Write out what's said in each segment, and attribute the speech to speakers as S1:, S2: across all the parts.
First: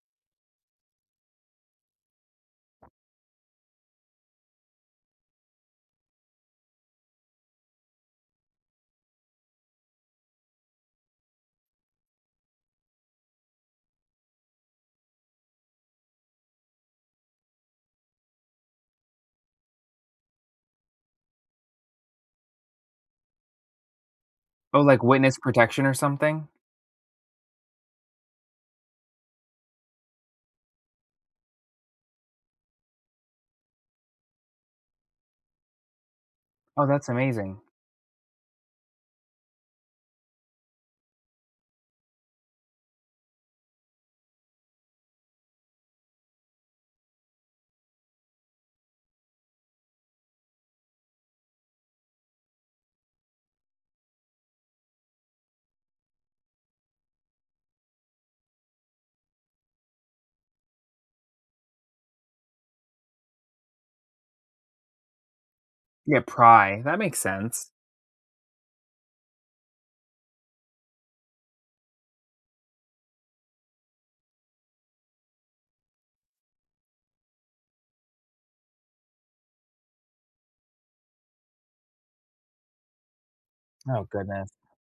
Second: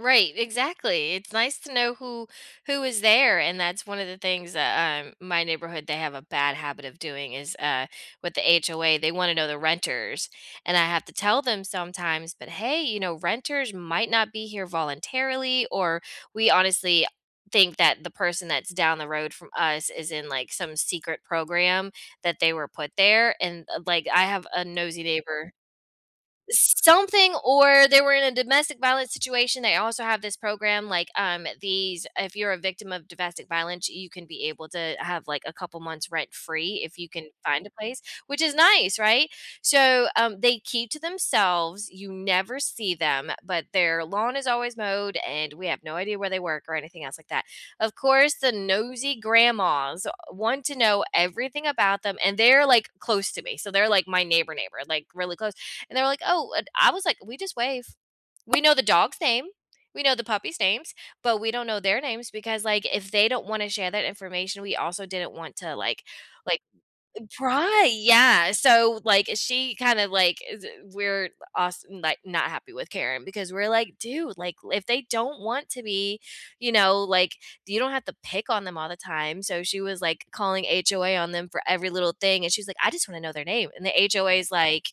S1: Right, exactly, it's nice to know who who is there and that's one of the things that, um, my neighborhood they have a bad habit of doing is, uh, with the HOA they wanna know the renters, and I have to tell them sometimes, "But hey, you know, renters might not be here voluntarily," or "We honestly think that the person that's down the road from us is in, like, some secret program that they were put there," and, uh, like, I have a
S2: Oh,
S1: nosy
S2: like witness
S1: neighbor
S2: protection or something?
S1: something or they were in a domestic violence situation, they also have this program, like, um, these if you're a victim of domestic violence, you can be able to have, like, a couple months rent-free
S2: Oh,
S1: if
S2: that's
S1: you can
S2: amazing.
S1: find a place, which is nice, right? So, um, they keep to themselves, you never see them, but their lawn is always mowed, and we have no idea where they work or anything else like that. Of course, the nosy grandmas want to know everything about them, and they're, like, close to me, so they're, like, my neighbor neighbor, like, really close, and they're, like, "Oh," and I was, like, "We just wave." We know the dog's name, we know the puppies' names, but we don't know their names because, like, if they don't wanna share that information, we also didn't want to, like
S2: Yeah,
S1: like
S2: pry, that makes
S1: eh,
S2: sense.
S1: pry, yeah, so, like, she kind of, like, is weird, but als n like, not happy with Karen because we're, like, "Dude," like, "If they don't want to be, you know, like you don't have to pick on them all the time," so she was, like, calling HOA on them for every little thing, and she's like, "I just wanna know their name," and the
S2: Oh
S1: HOA is,
S2: goodness.
S1: like,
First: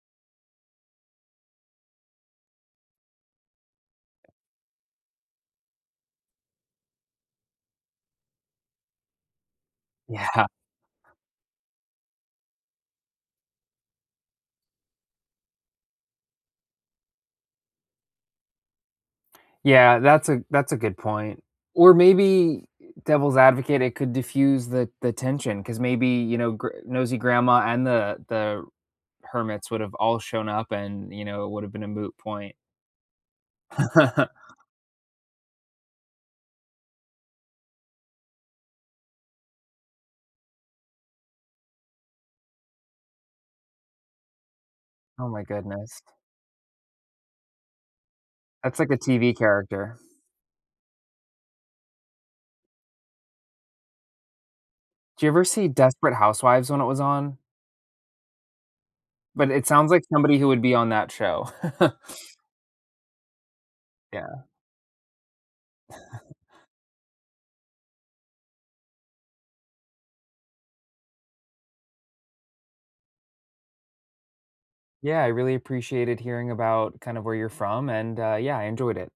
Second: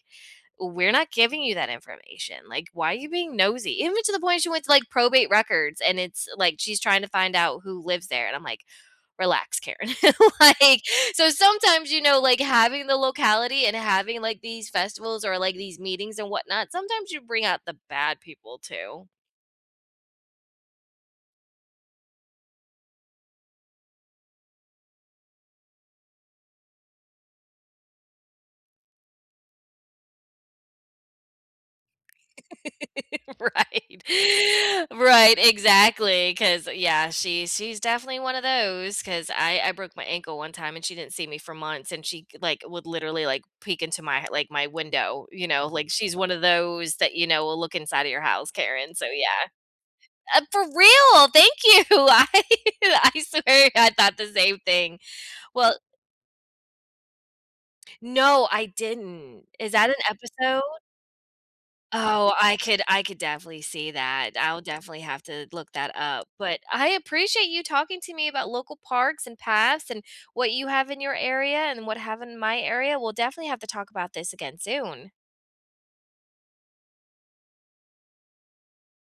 S1: "We're not giving you that information, like, why are you being nosy?" Even to the point she went to, like, probate records and it's like, she's trying to find out who lives there, and I'm, like, "Relax, Karen,"
S2: Yeah.
S1: like so sometimes, you know, like, having the locality and having, like, these festivals, or, like, these meetings, and whatnot, sometimes you bring out the bad people too.
S2: Yeah, that's a that's a good point, or maybe, er, devil's advocate, it could diffuse the the tension 'cause maybe, you know, gr nosy grandma and the the hermits would have all shown up and, you know, it would have been a moot point.
S1: Right. Right, exactly, 'cause, yeah, she she's definitely one of those 'cause I I broke my ankle one time, and she didn't see me for months, and she c like, would literally, like, peek into my h like, my
S2: Oh
S1: window,
S2: my
S1: you know, like,
S2: goodness.
S1: she's one of those that, you know, will look inside of your house,
S2: That's like
S1: Karen,
S2: the
S1: so,
S2: TV
S1: yeah.
S2: character.
S1: Uh, for real, thank you. I I swear I thought the same thing.
S2: Do you ever see
S1: Well
S2: Desperate Housewives when it was on?
S1: No, I didn't.
S2: But it
S1: Is that
S2: sounds
S1: an
S2: like somebody who
S1: episode?
S2: would be on that show.
S1: Oh, I could I could definitely see that,
S2: Yeah.
S1: I'll definitely have to look that up, but I appreciate you talking to me about local parks, and paths, and what you have in your area, and what have in my area, we'll definitely have to talk about this again soon.
S2: Yeah, I really appreciated hearing about kind of where you're from, and, uh, yeah, I enjoyed it.